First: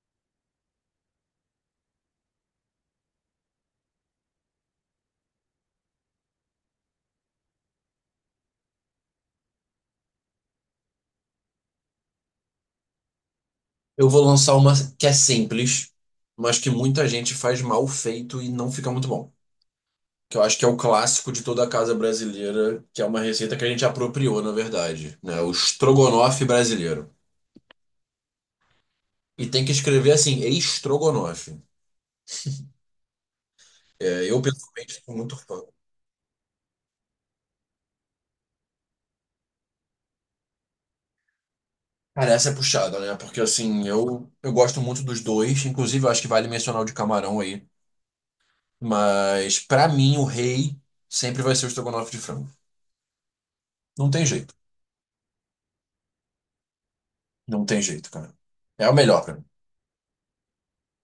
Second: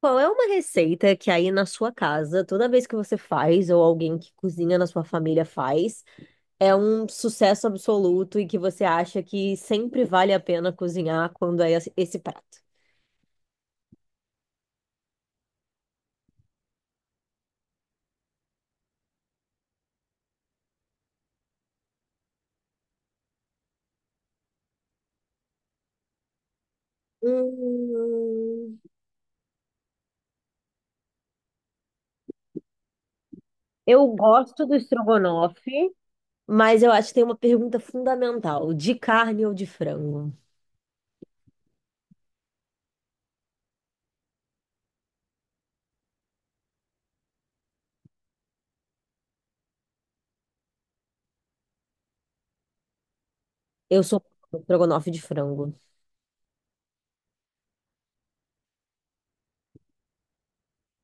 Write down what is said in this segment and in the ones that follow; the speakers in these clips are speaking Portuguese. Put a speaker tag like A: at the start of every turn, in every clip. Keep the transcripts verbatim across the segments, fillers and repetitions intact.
A: Qual é uma receita que aí na sua casa, toda vez que você faz, ou alguém que cozinha na sua família faz, é um sucesso absoluto e que você acha que sempre vale a pena cozinhar quando é esse esse prato?
B: Eu vou lançar uma que é simples, mas que muita gente faz mal feito e não fica muito bom. Que eu acho que é o clássico de toda a casa brasileira, que é uma receita que a gente apropriou, na verdade, né? O estrogonofe brasileiro.
A: Hum,
B: E tem que escrever assim, estrogonofe.
A: eu
B: É, eu,
A: gosto do
B: pessoalmente, sou muito fã.
A: estrogonofe. Mas eu acho que tem uma pergunta fundamental: de carne ou de frango?
B: Cara, essa é puxada, né? Porque, assim, eu, eu gosto muito dos dois. Inclusive, eu acho que vale mencionar o de camarão aí. Mas, pra mim, o rei sempre vai ser o estrogonofe de frango.
A: Eu
B: Não
A: sou
B: tem jeito.
A: um estrogonofe de frango.
B: Não tem jeito, cara. É o melhor.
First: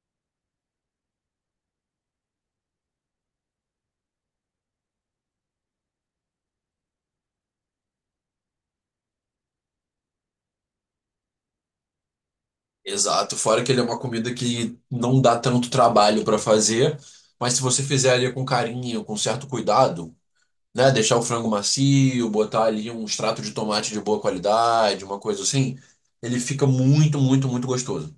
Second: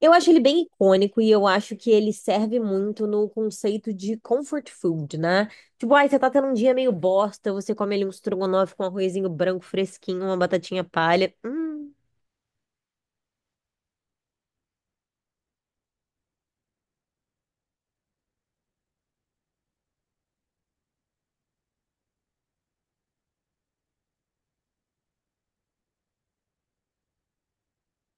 A: Eu acho ele bem icônico e eu acho que ele serve muito no conceito de comfort food, né? Tipo, ai, você tá tendo um dia meio bosta, você come ali um estrogonofe com um arrozinho branco fresquinho, uma batatinha palha. Hum.
B: Exato, fora que ele é uma comida que não dá tanto trabalho para fazer, mas se você fizer ali com carinho, com certo cuidado, né, deixar o frango macio, botar ali um extrato de tomate de boa qualidade, uma coisa assim, ele fica muito, muito, muito gostoso.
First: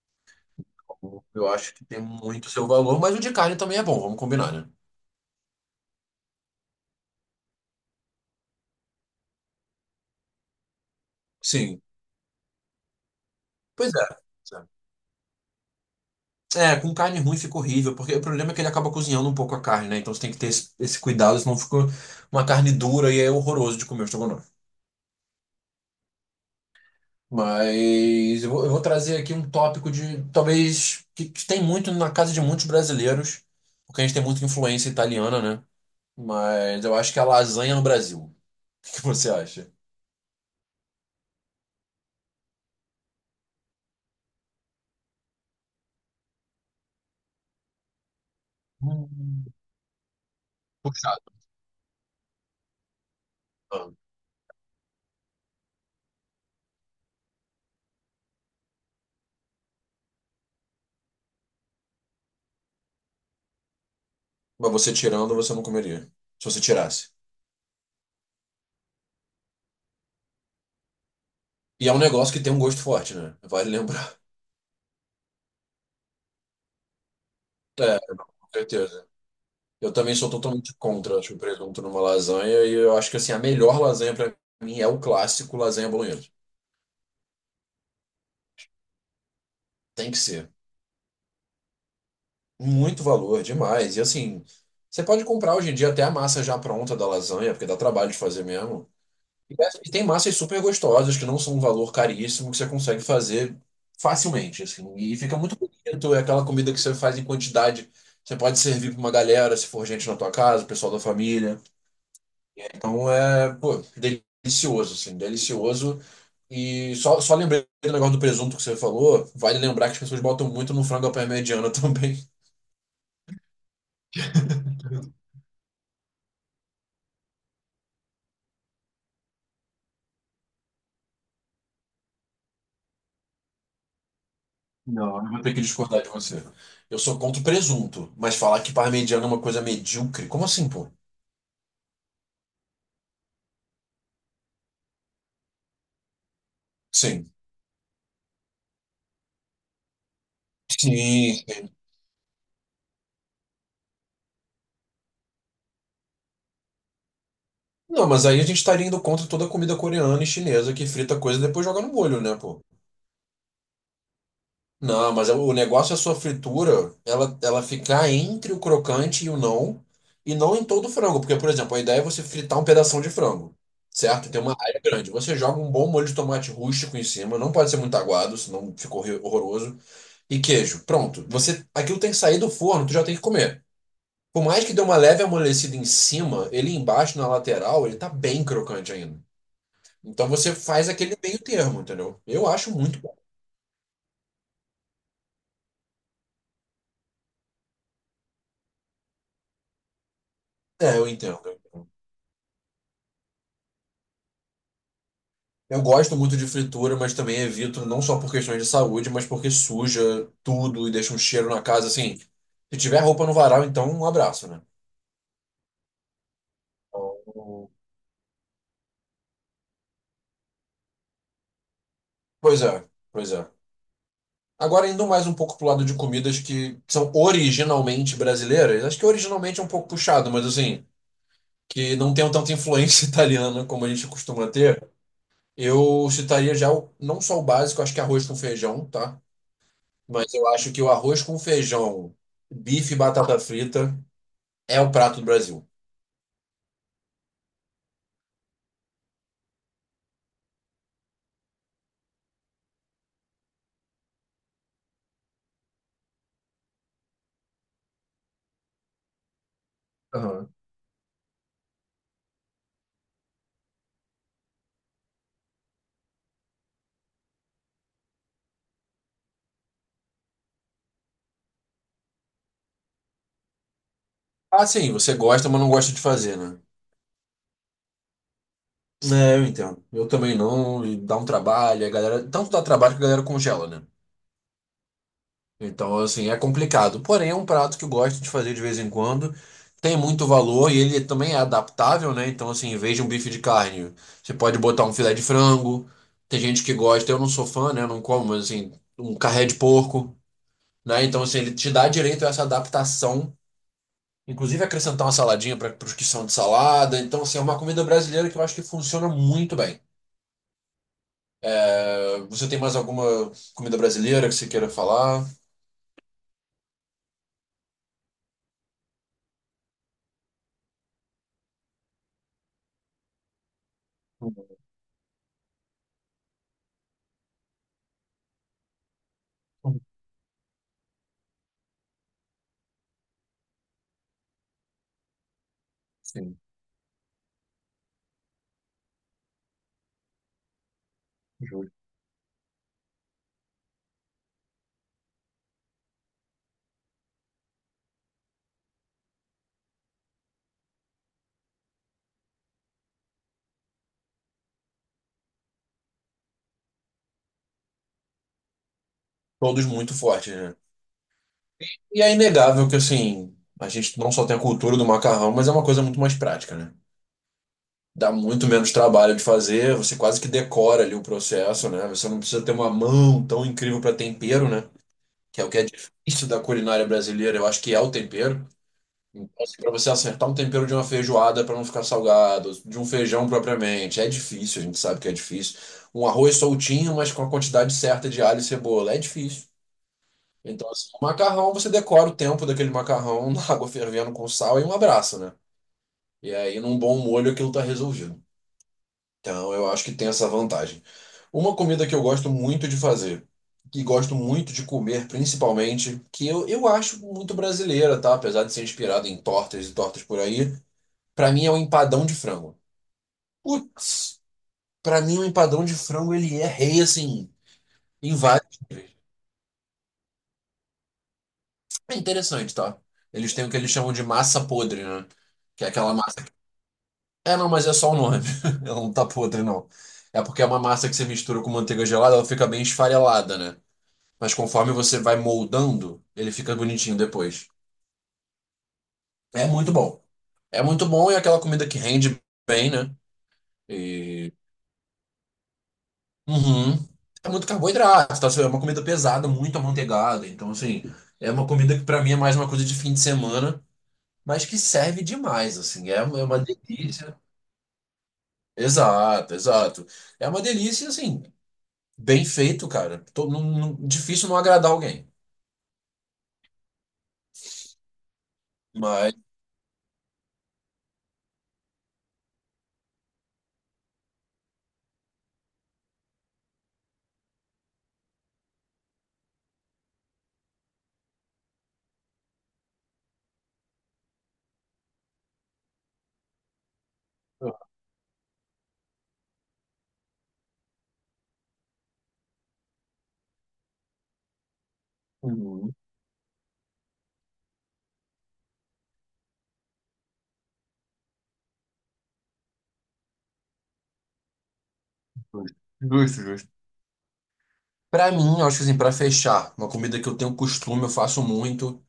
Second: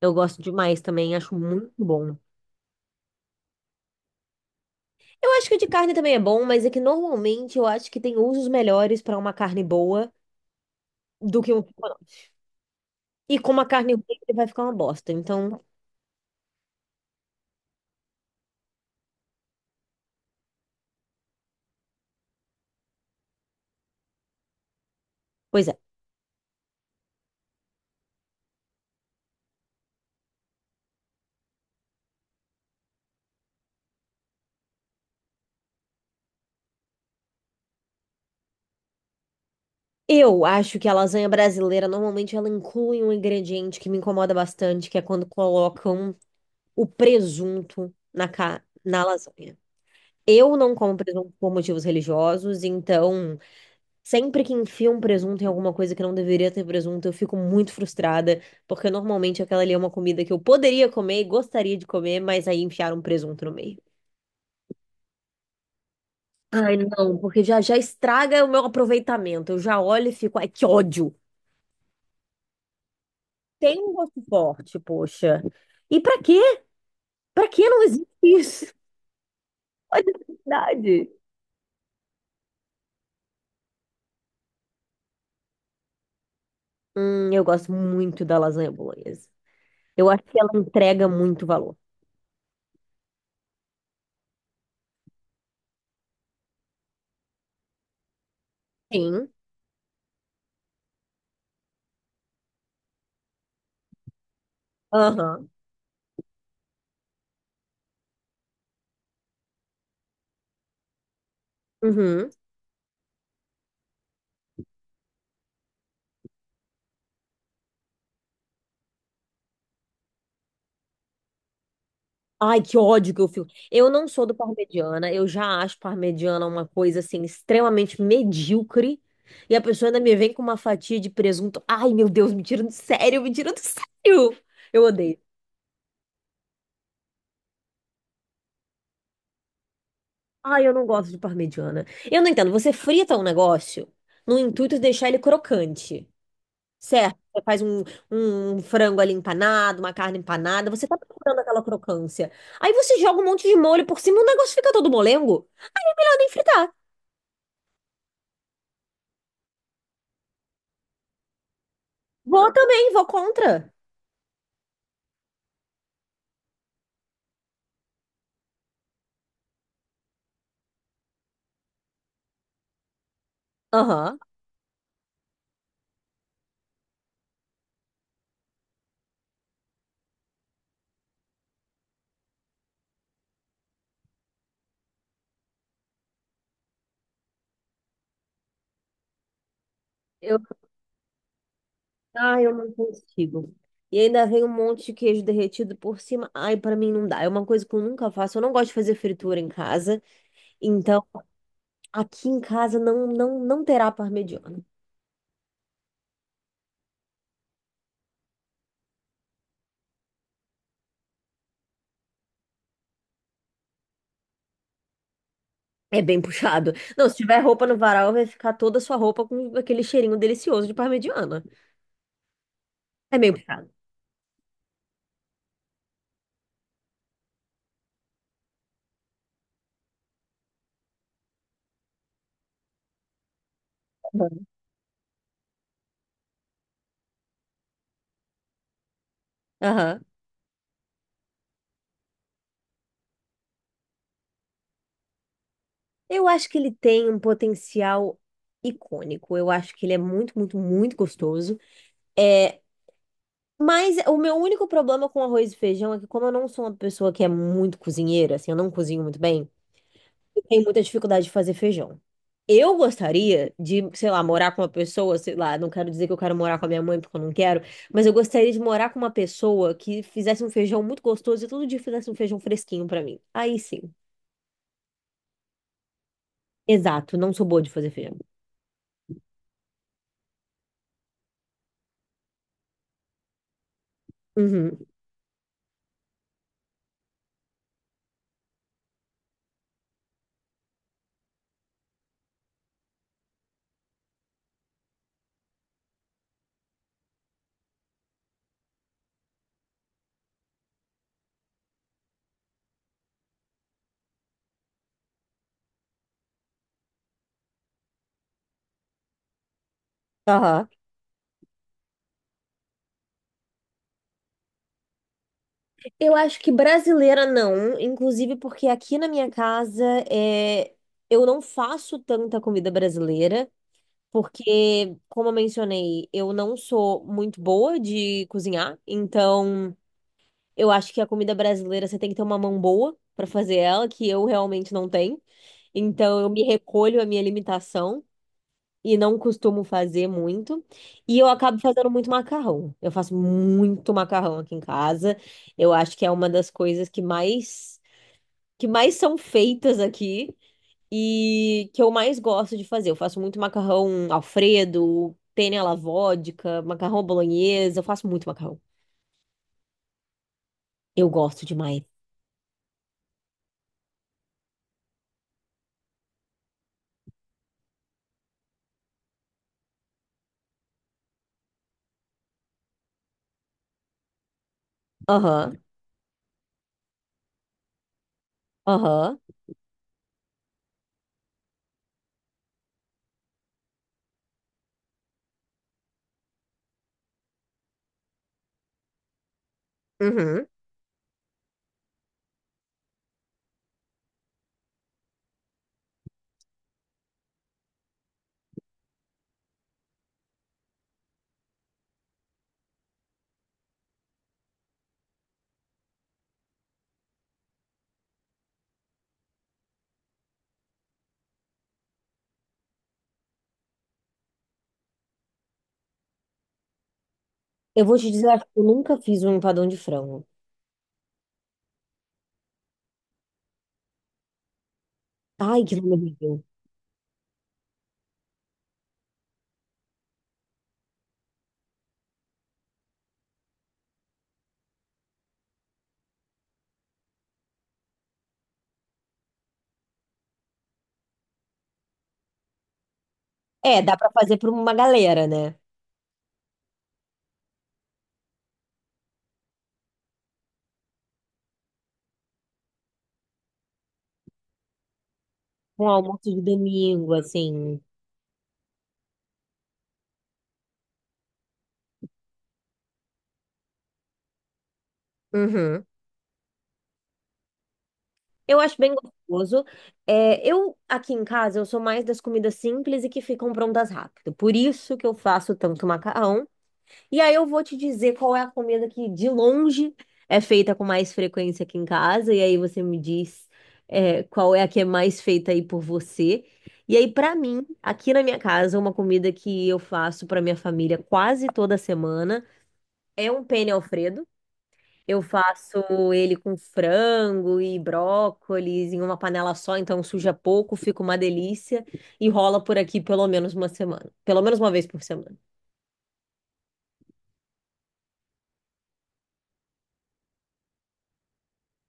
A: Eu gosto demais também, acho
B: Eu acho
A: muito
B: que tem
A: bom.
B: muito seu valor, mas o de carne também é bom, vamos combinar, né?
A: Eu acho que o de carne também é bom, mas é que normalmente eu acho que tem usos melhores pra uma carne boa do que um
B: Sim,
A: estrogonofe. E com uma carne
B: pois
A: ruim
B: é.
A: ele vai ficar uma bosta. Então,
B: É, é, com carne ruim fica horrível, porque o problema é que ele acaba cozinhando um pouco a carne, né? Então você tem que ter esse, esse cuidado, senão fica uma carne dura e é horroroso de comer o estrogonofe.
A: pois é.
B: Mas eu vou, eu vou trazer aqui um tópico de talvez que, que tem muito na casa de muitos brasileiros, porque a gente tem muita influência italiana, né? Mas eu acho que é a lasanha no Brasil. O que que você acha?
A: Eu acho que a lasanha brasileira normalmente ela inclui um ingrediente que me incomoda bastante, que é quando colocam o presunto na, ca... na
B: Hum.
A: lasanha. Eu não como
B: Puxado.
A: presunto por motivos religiosos, então
B: Ah.
A: sempre que enfiam um presunto em alguma coisa que não deveria ter presunto, eu fico muito frustrada, porque normalmente aquela ali é uma comida que eu poderia comer, e gostaria de comer, mas aí enfiaram um presunto no meio.
B: Mas você tirando, você não comeria. Se você
A: Ai,
B: tirasse.
A: não, porque já já estraga o meu aproveitamento. Eu já olho e fico, ai, que ódio.
B: E é um negócio que tem um gosto forte, né? Vale
A: Tem um
B: lembrar.
A: gosto forte, poxa. E pra quê? Pra que não
B: É,
A: existe
B: não, com
A: isso?
B: certeza. Eu
A: Olha a
B: também sou totalmente
A: necessidade.
B: contra, acho, o presunto numa lasanha. E eu acho que, assim, a melhor lasanha pra mim é o clássico lasanha bolonhesa.
A: Hum, eu gosto muito da lasanha bolonhesa. Eu
B: Tem que
A: acho que ela
B: ser.
A: entrega muito valor.
B: Muito valor, demais. E assim, você pode comprar hoje em dia até a massa já pronta da lasanha, porque dá trabalho de fazer mesmo.
A: Sim.
B: E dessa- e tem massas super gostosas, que não são um valor caríssimo, que você consegue fazer facilmente, assim. E fica
A: Aham.
B: muito bonito, é aquela comida que você faz em quantidade. Você pode servir para uma galera, se for gente na tua casa, o pessoal da família.
A: Uhum.
B: Então é, pô, delicioso, assim, delicioso. E só, só lembrei do negócio do presunto que você falou, vale lembrar que as pessoas botam muito no frango à parmegiana também.
A: Ai, que ódio que eu fico. Eu não sou do parmegiana, eu já acho parmegiana uma coisa assim extremamente medíocre. E a pessoa ainda me vem com uma fatia de presunto. Ai, meu Deus, me tira do sério, me tira do sério. Eu odeio.
B: Eu tenho que discordar de você. Eu sou contra o presunto, mas falar que parmegiana é uma coisa medíocre, como
A: Ai,
B: assim,
A: eu não
B: pô?
A: gosto de parmegiana. Eu não entendo, você frita um negócio no intuito de deixar ele crocante, certo?
B: Sim.
A: Você faz um, um frango ali empanado, uma carne empanada, você tá procurando aquela
B: Sim.
A: crocância. Aí você joga um monte de molho por cima e o negócio fica todo molengo. Ah, nem fritar.
B: Não, mas aí a gente estaria indo contra toda a comida coreana e chinesa que frita coisa e depois joga no molho, né,
A: Vou
B: pô?
A: também, vou contra.
B: Não, mas é o negócio é a sua fritura, ela, ela ficar entre o crocante e o não, e não em todo o frango, porque, por exemplo, a ideia é você fritar um pedação de frango,
A: Aham.
B: certo? Tem uma área grande. Você joga um bom molho de tomate rústico em cima, não pode ser muito aguado, senão ficou horroroso. E queijo. Pronto. Você, aquilo tem que sair do forno, tu já tem que comer. Por mais que dê uma leve amolecida em cima, ele embaixo na lateral, ele tá bem crocante ainda. Então
A: Eu,
B: você faz aquele meio termo, entendeu?
A: ah,
B: Eu
A: eu
B: acho
A: não
B: muito bom.
A: consigo. E ainda vem um monte de queijo derretido por cima. Ai, pra mim não dá. É uma coisa que eu nunca faço. Eu não gosto de fazer fritura em casa.
B: É,
A: Então,
B: eu entendo.
A: aqui em casa não não não terá parmegiana.
B: Eu gosto muito de fritura, mas também evito não só por questões de saúde, mas porque suja tudo e deixa um cheiro na casa assim. Se tiver roupa no varal, então um abraço, né?
A: É bem puxado. Não, se tiver roupa
B: Então,
A: no varal, vai ficar toda a sua roupa com aquele cheirinho delicioso de parmegiana.
B: pois é,
A: É
B: pois
A: meio
B: é.
A: puxado.
B: Agora, indo mais um pouco pro lado de comidas que são originalmente brasileiras, acho que originalmente é um pouco puxado, mas assim, que não tenham tanta influência italiana como a gente
A: Aham.
B: costuma ter, eu citaria já o- não só o básico, acho que arroz com feijão, tá?
A: Aham.
B: Mas eu acho que o arroz com feijão, bife e batata frita é o prato do Brasil.
A: Eu acho que ele tem um potencial icônico. Eu acho que ele é muito, muito, muito gostoso. É. Mas o meu único problema com arroz e feijão é que, como eu não sou uma pessoa que é muito cozinheira, assim, eu não cozinho muito bem, eu
B: Aham.
A: tenho muita dificuldade de fazer feijão. Eu gostaria de, sei lá, morar com uma pessoa, sei lá, não quero dizer que eu quero morar com a minha mãe porque eu não quero, mas eu gostaria de morar com uma pessoa que fizesse um feijão muito gostoso e todo dia fizesse um feijão fresquinho pra mim. Aí sim.
B: Ah, sim, você gosta, mas não gosta de fazer, né?
A: Exato, não sou boa de fazer feijão.
B: É, eu entendo. Eu também não, e dá um trabalho, a galera, tanto dá trabalho que a galera congela, né?
A: Uhum.
B: Então, assim, é complicado. Porém, é um prato que eu gosto de fazer de vez em quando. Tem muito valor e ele também é adaptável, né? Então, assim, em vez de um bife de carne, você pode botar um filé de frango. Tem gente que gosta, eu não sou fã, né? Eu não como, mas, assim, um carré de porco, né? Então, assim, ele te dá direito a essa adaptação. Inclusive, acrescentar uma saladinha para os que são de salada. Então, assim, é uma comida brasileira que eu acho que funciona muito bem.
A: Aham.
B: Eh, Você tem mais alguma comida brasileira que você queira falar?
A: Eu acho que brasileira não, inclusive porque aqui na minha casa é, eu não faço tanta comida brasileira, porque, como eu mencionei, eu não sou muito boa de cozinhar, então eu acho que a comida brasileira você tem que ter uma mão boa pra fazer ela, que eu realmente não tenho, então eu
B: Sim,
A: me recolho à minha limitação e não costumo fazer muito, e eu acabo
B: justo.
A: fazendo muito macarrão. Eu faço muito macarrão aqui em casa. Eu acho que é uma das coisas que mais que mais são feitas aqui e que eu mais gosto de fazer. Eu faço muito macarrão Alfredo, penne alla vodka, macarrão bolonhesa, eu faço muito macarrão.
B: Todos muito fortes, né?
A: Eu gosto demais.
B: E é inegável que, assim, a gente não só tem a cultura do macarrão, mas é uma coisa muito mais prática, né? Dá muito menos trabalho de fazer, você quase que decora ali o processo, né? Você não precisa ter uma mão tão incrível para tempero, né? Que é o
A: Aham,
B: que é difícil da culinária brasileira, eu acho que é o tempero.
A: aham,
B: Então, assim, para você acertar um tempero de uma feijoada para não ficar salgado, de um feijão propriamente, é difícil, a gente sabe que é difícil. Um arroz soltinho, mas com a quantidade certa de alho e cebola, é difícil.
A: uhum.
B: Então, assim, o macarrão, você decora o tempo daquele macarrão na água fervendo com sal e um abraço, né? E aí, num bom molho, aquilo tá resolvido. Então, eu acho que tem essa vantagem. Uma comida que eu gosto muito de fazer, que gosto muito de comer, principalmente, que eu, eu acho muito brasileira, tá? Apesar de ser inspirada em tortas e tortas por aí, pra mim é o empadão de frango. Putz, pra mim o empadão de frango, ele é rei, assim,
A: Eu vou te
B: em
A: dizer, eu acho que
B: vários
A: eu
B: níveis.
A: nunca fiz um empadão de frango.
B: É interessante, tá? Eles têm o que eles chamam de massa podre, né?
A: Ai,
B: Que é
A: que nome
B: aquela massa.
A: horrível.
B: É, não, mas é só o nome. Ela não tá podre, não. É porque é uma massa que você mistura com manteiga gelada, ela fica bem esfarelada, né? Mas conforme você vai moldando, ele fica bonitinho depois. É muito bom. É muito bom e é aquela comida que rende bem, né?
A: É, dá pra
B: E...
A: fazer pra uma galera, né?
B: Uhum. É muito carboidrato, tá? É uma comida pesada, muito amanteigada. Então, assim, é uma comida que pra mim é mais uma coisa de fim de semana, mas que serve demais,
A: Um
B: assim. É uma
A: almoço
B: é uma
A: de domingo,
B: delícia.
A: assim.
B: Exato, exato. É uma delícia, assim. Bem feito, cara. Tô- não- não- difícil não agradar alguém.
A: Uhum. Eu acho bem
B: Mas.
A: gostoso. É, eu, aqui em casa, eu sou mais das comidas simples e que ficam prontas rápido. Por isso que eu faço tanto macarrão. E aí eu vou te dizer qual é a comida que, de longe, é feita com mais frequência aqui em casa. E aí você me diz, é, qual é a que é mais feita aí por você. E aí, pra mim, aqui na minha casa, uma comida que eu faço pra minha família quase toda semana é um penne Alfredo. Eu
B: Uhum.
A: faço ele com frango e brócolis em uma panela só, então suja pouco, fica uma delícia e rola por aqui pelo menos uma semana. Pelo menos uma vez por semana.
B: Justo, justo. Pra mim, eu acho que assim, pra fechar, uma comida que eu tenho costume, eu faço muito.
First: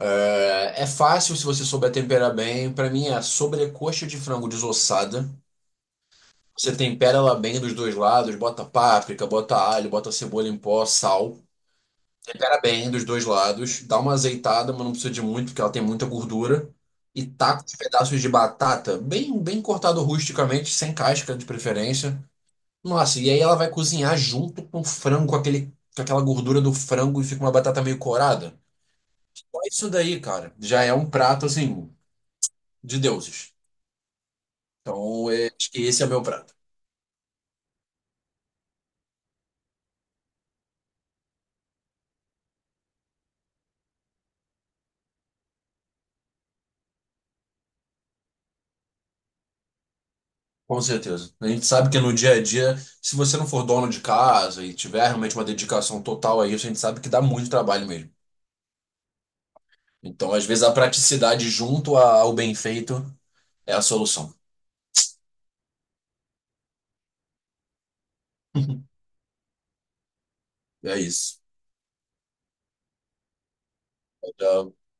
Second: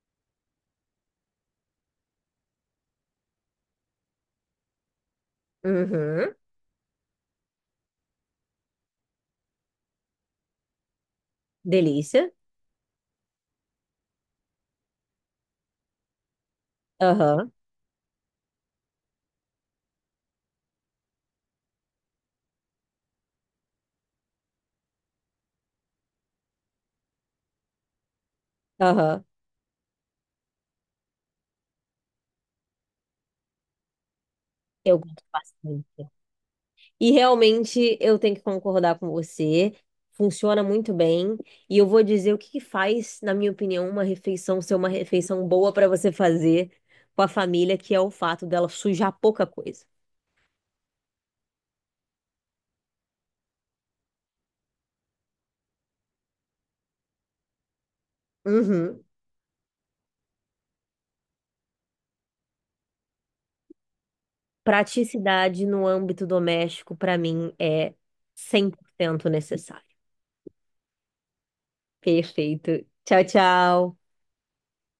B: É, é fácil se você souber temperar bem. Pra mim é a sobrecoxa de frango desossada.
A: Uhum.
B: Você tempera ela bem dos dois lados, bota páprica, bota alho, bota cebola em pó, sal.
A: Delícia.
B: Tempera bem dos dois lados, dá uma azeitada, mas não precisa de muito, porque ela tem muita gordura. E
A: Aham,
B: taca os pedaços de batata, bem, bem cortado rusticamente, sem casca de preferência. Nossa, e aí ela vai cozinhar junto com o frango, com aquele, com aquela gordura do frango e fica uma batata meio corada.
A: aham.
B: Só isso daí, cara, já é um prato, assim, de deuses.
A: Eu gosto
B: Então, é, acho que esse
A: bastante.
B: é meu prato.
A: E realmente eu tenho que concordar com você. Funciona muito bem. E eu vou dizer o que que faz, na minha opinião, uma refeição ser uma refeição boa para você fazer com a família, que é o fato dela sujar pouca coisa.
B: Com certeza. A gente sabe que no dia a dia, se você não for dono de casa e tiver realmente uma dedicação total a isso, a gente sabe que dá muito trabalho mesmo.
A: Uhum.
B: Então, às vezes, a praticidade junto a- ao bem feito é a solução.
A: Praticidade no âmbito doméstico, para mim, é cem por cento necessário.
B: É isso.
A: Perfeito. Tchau, tchau.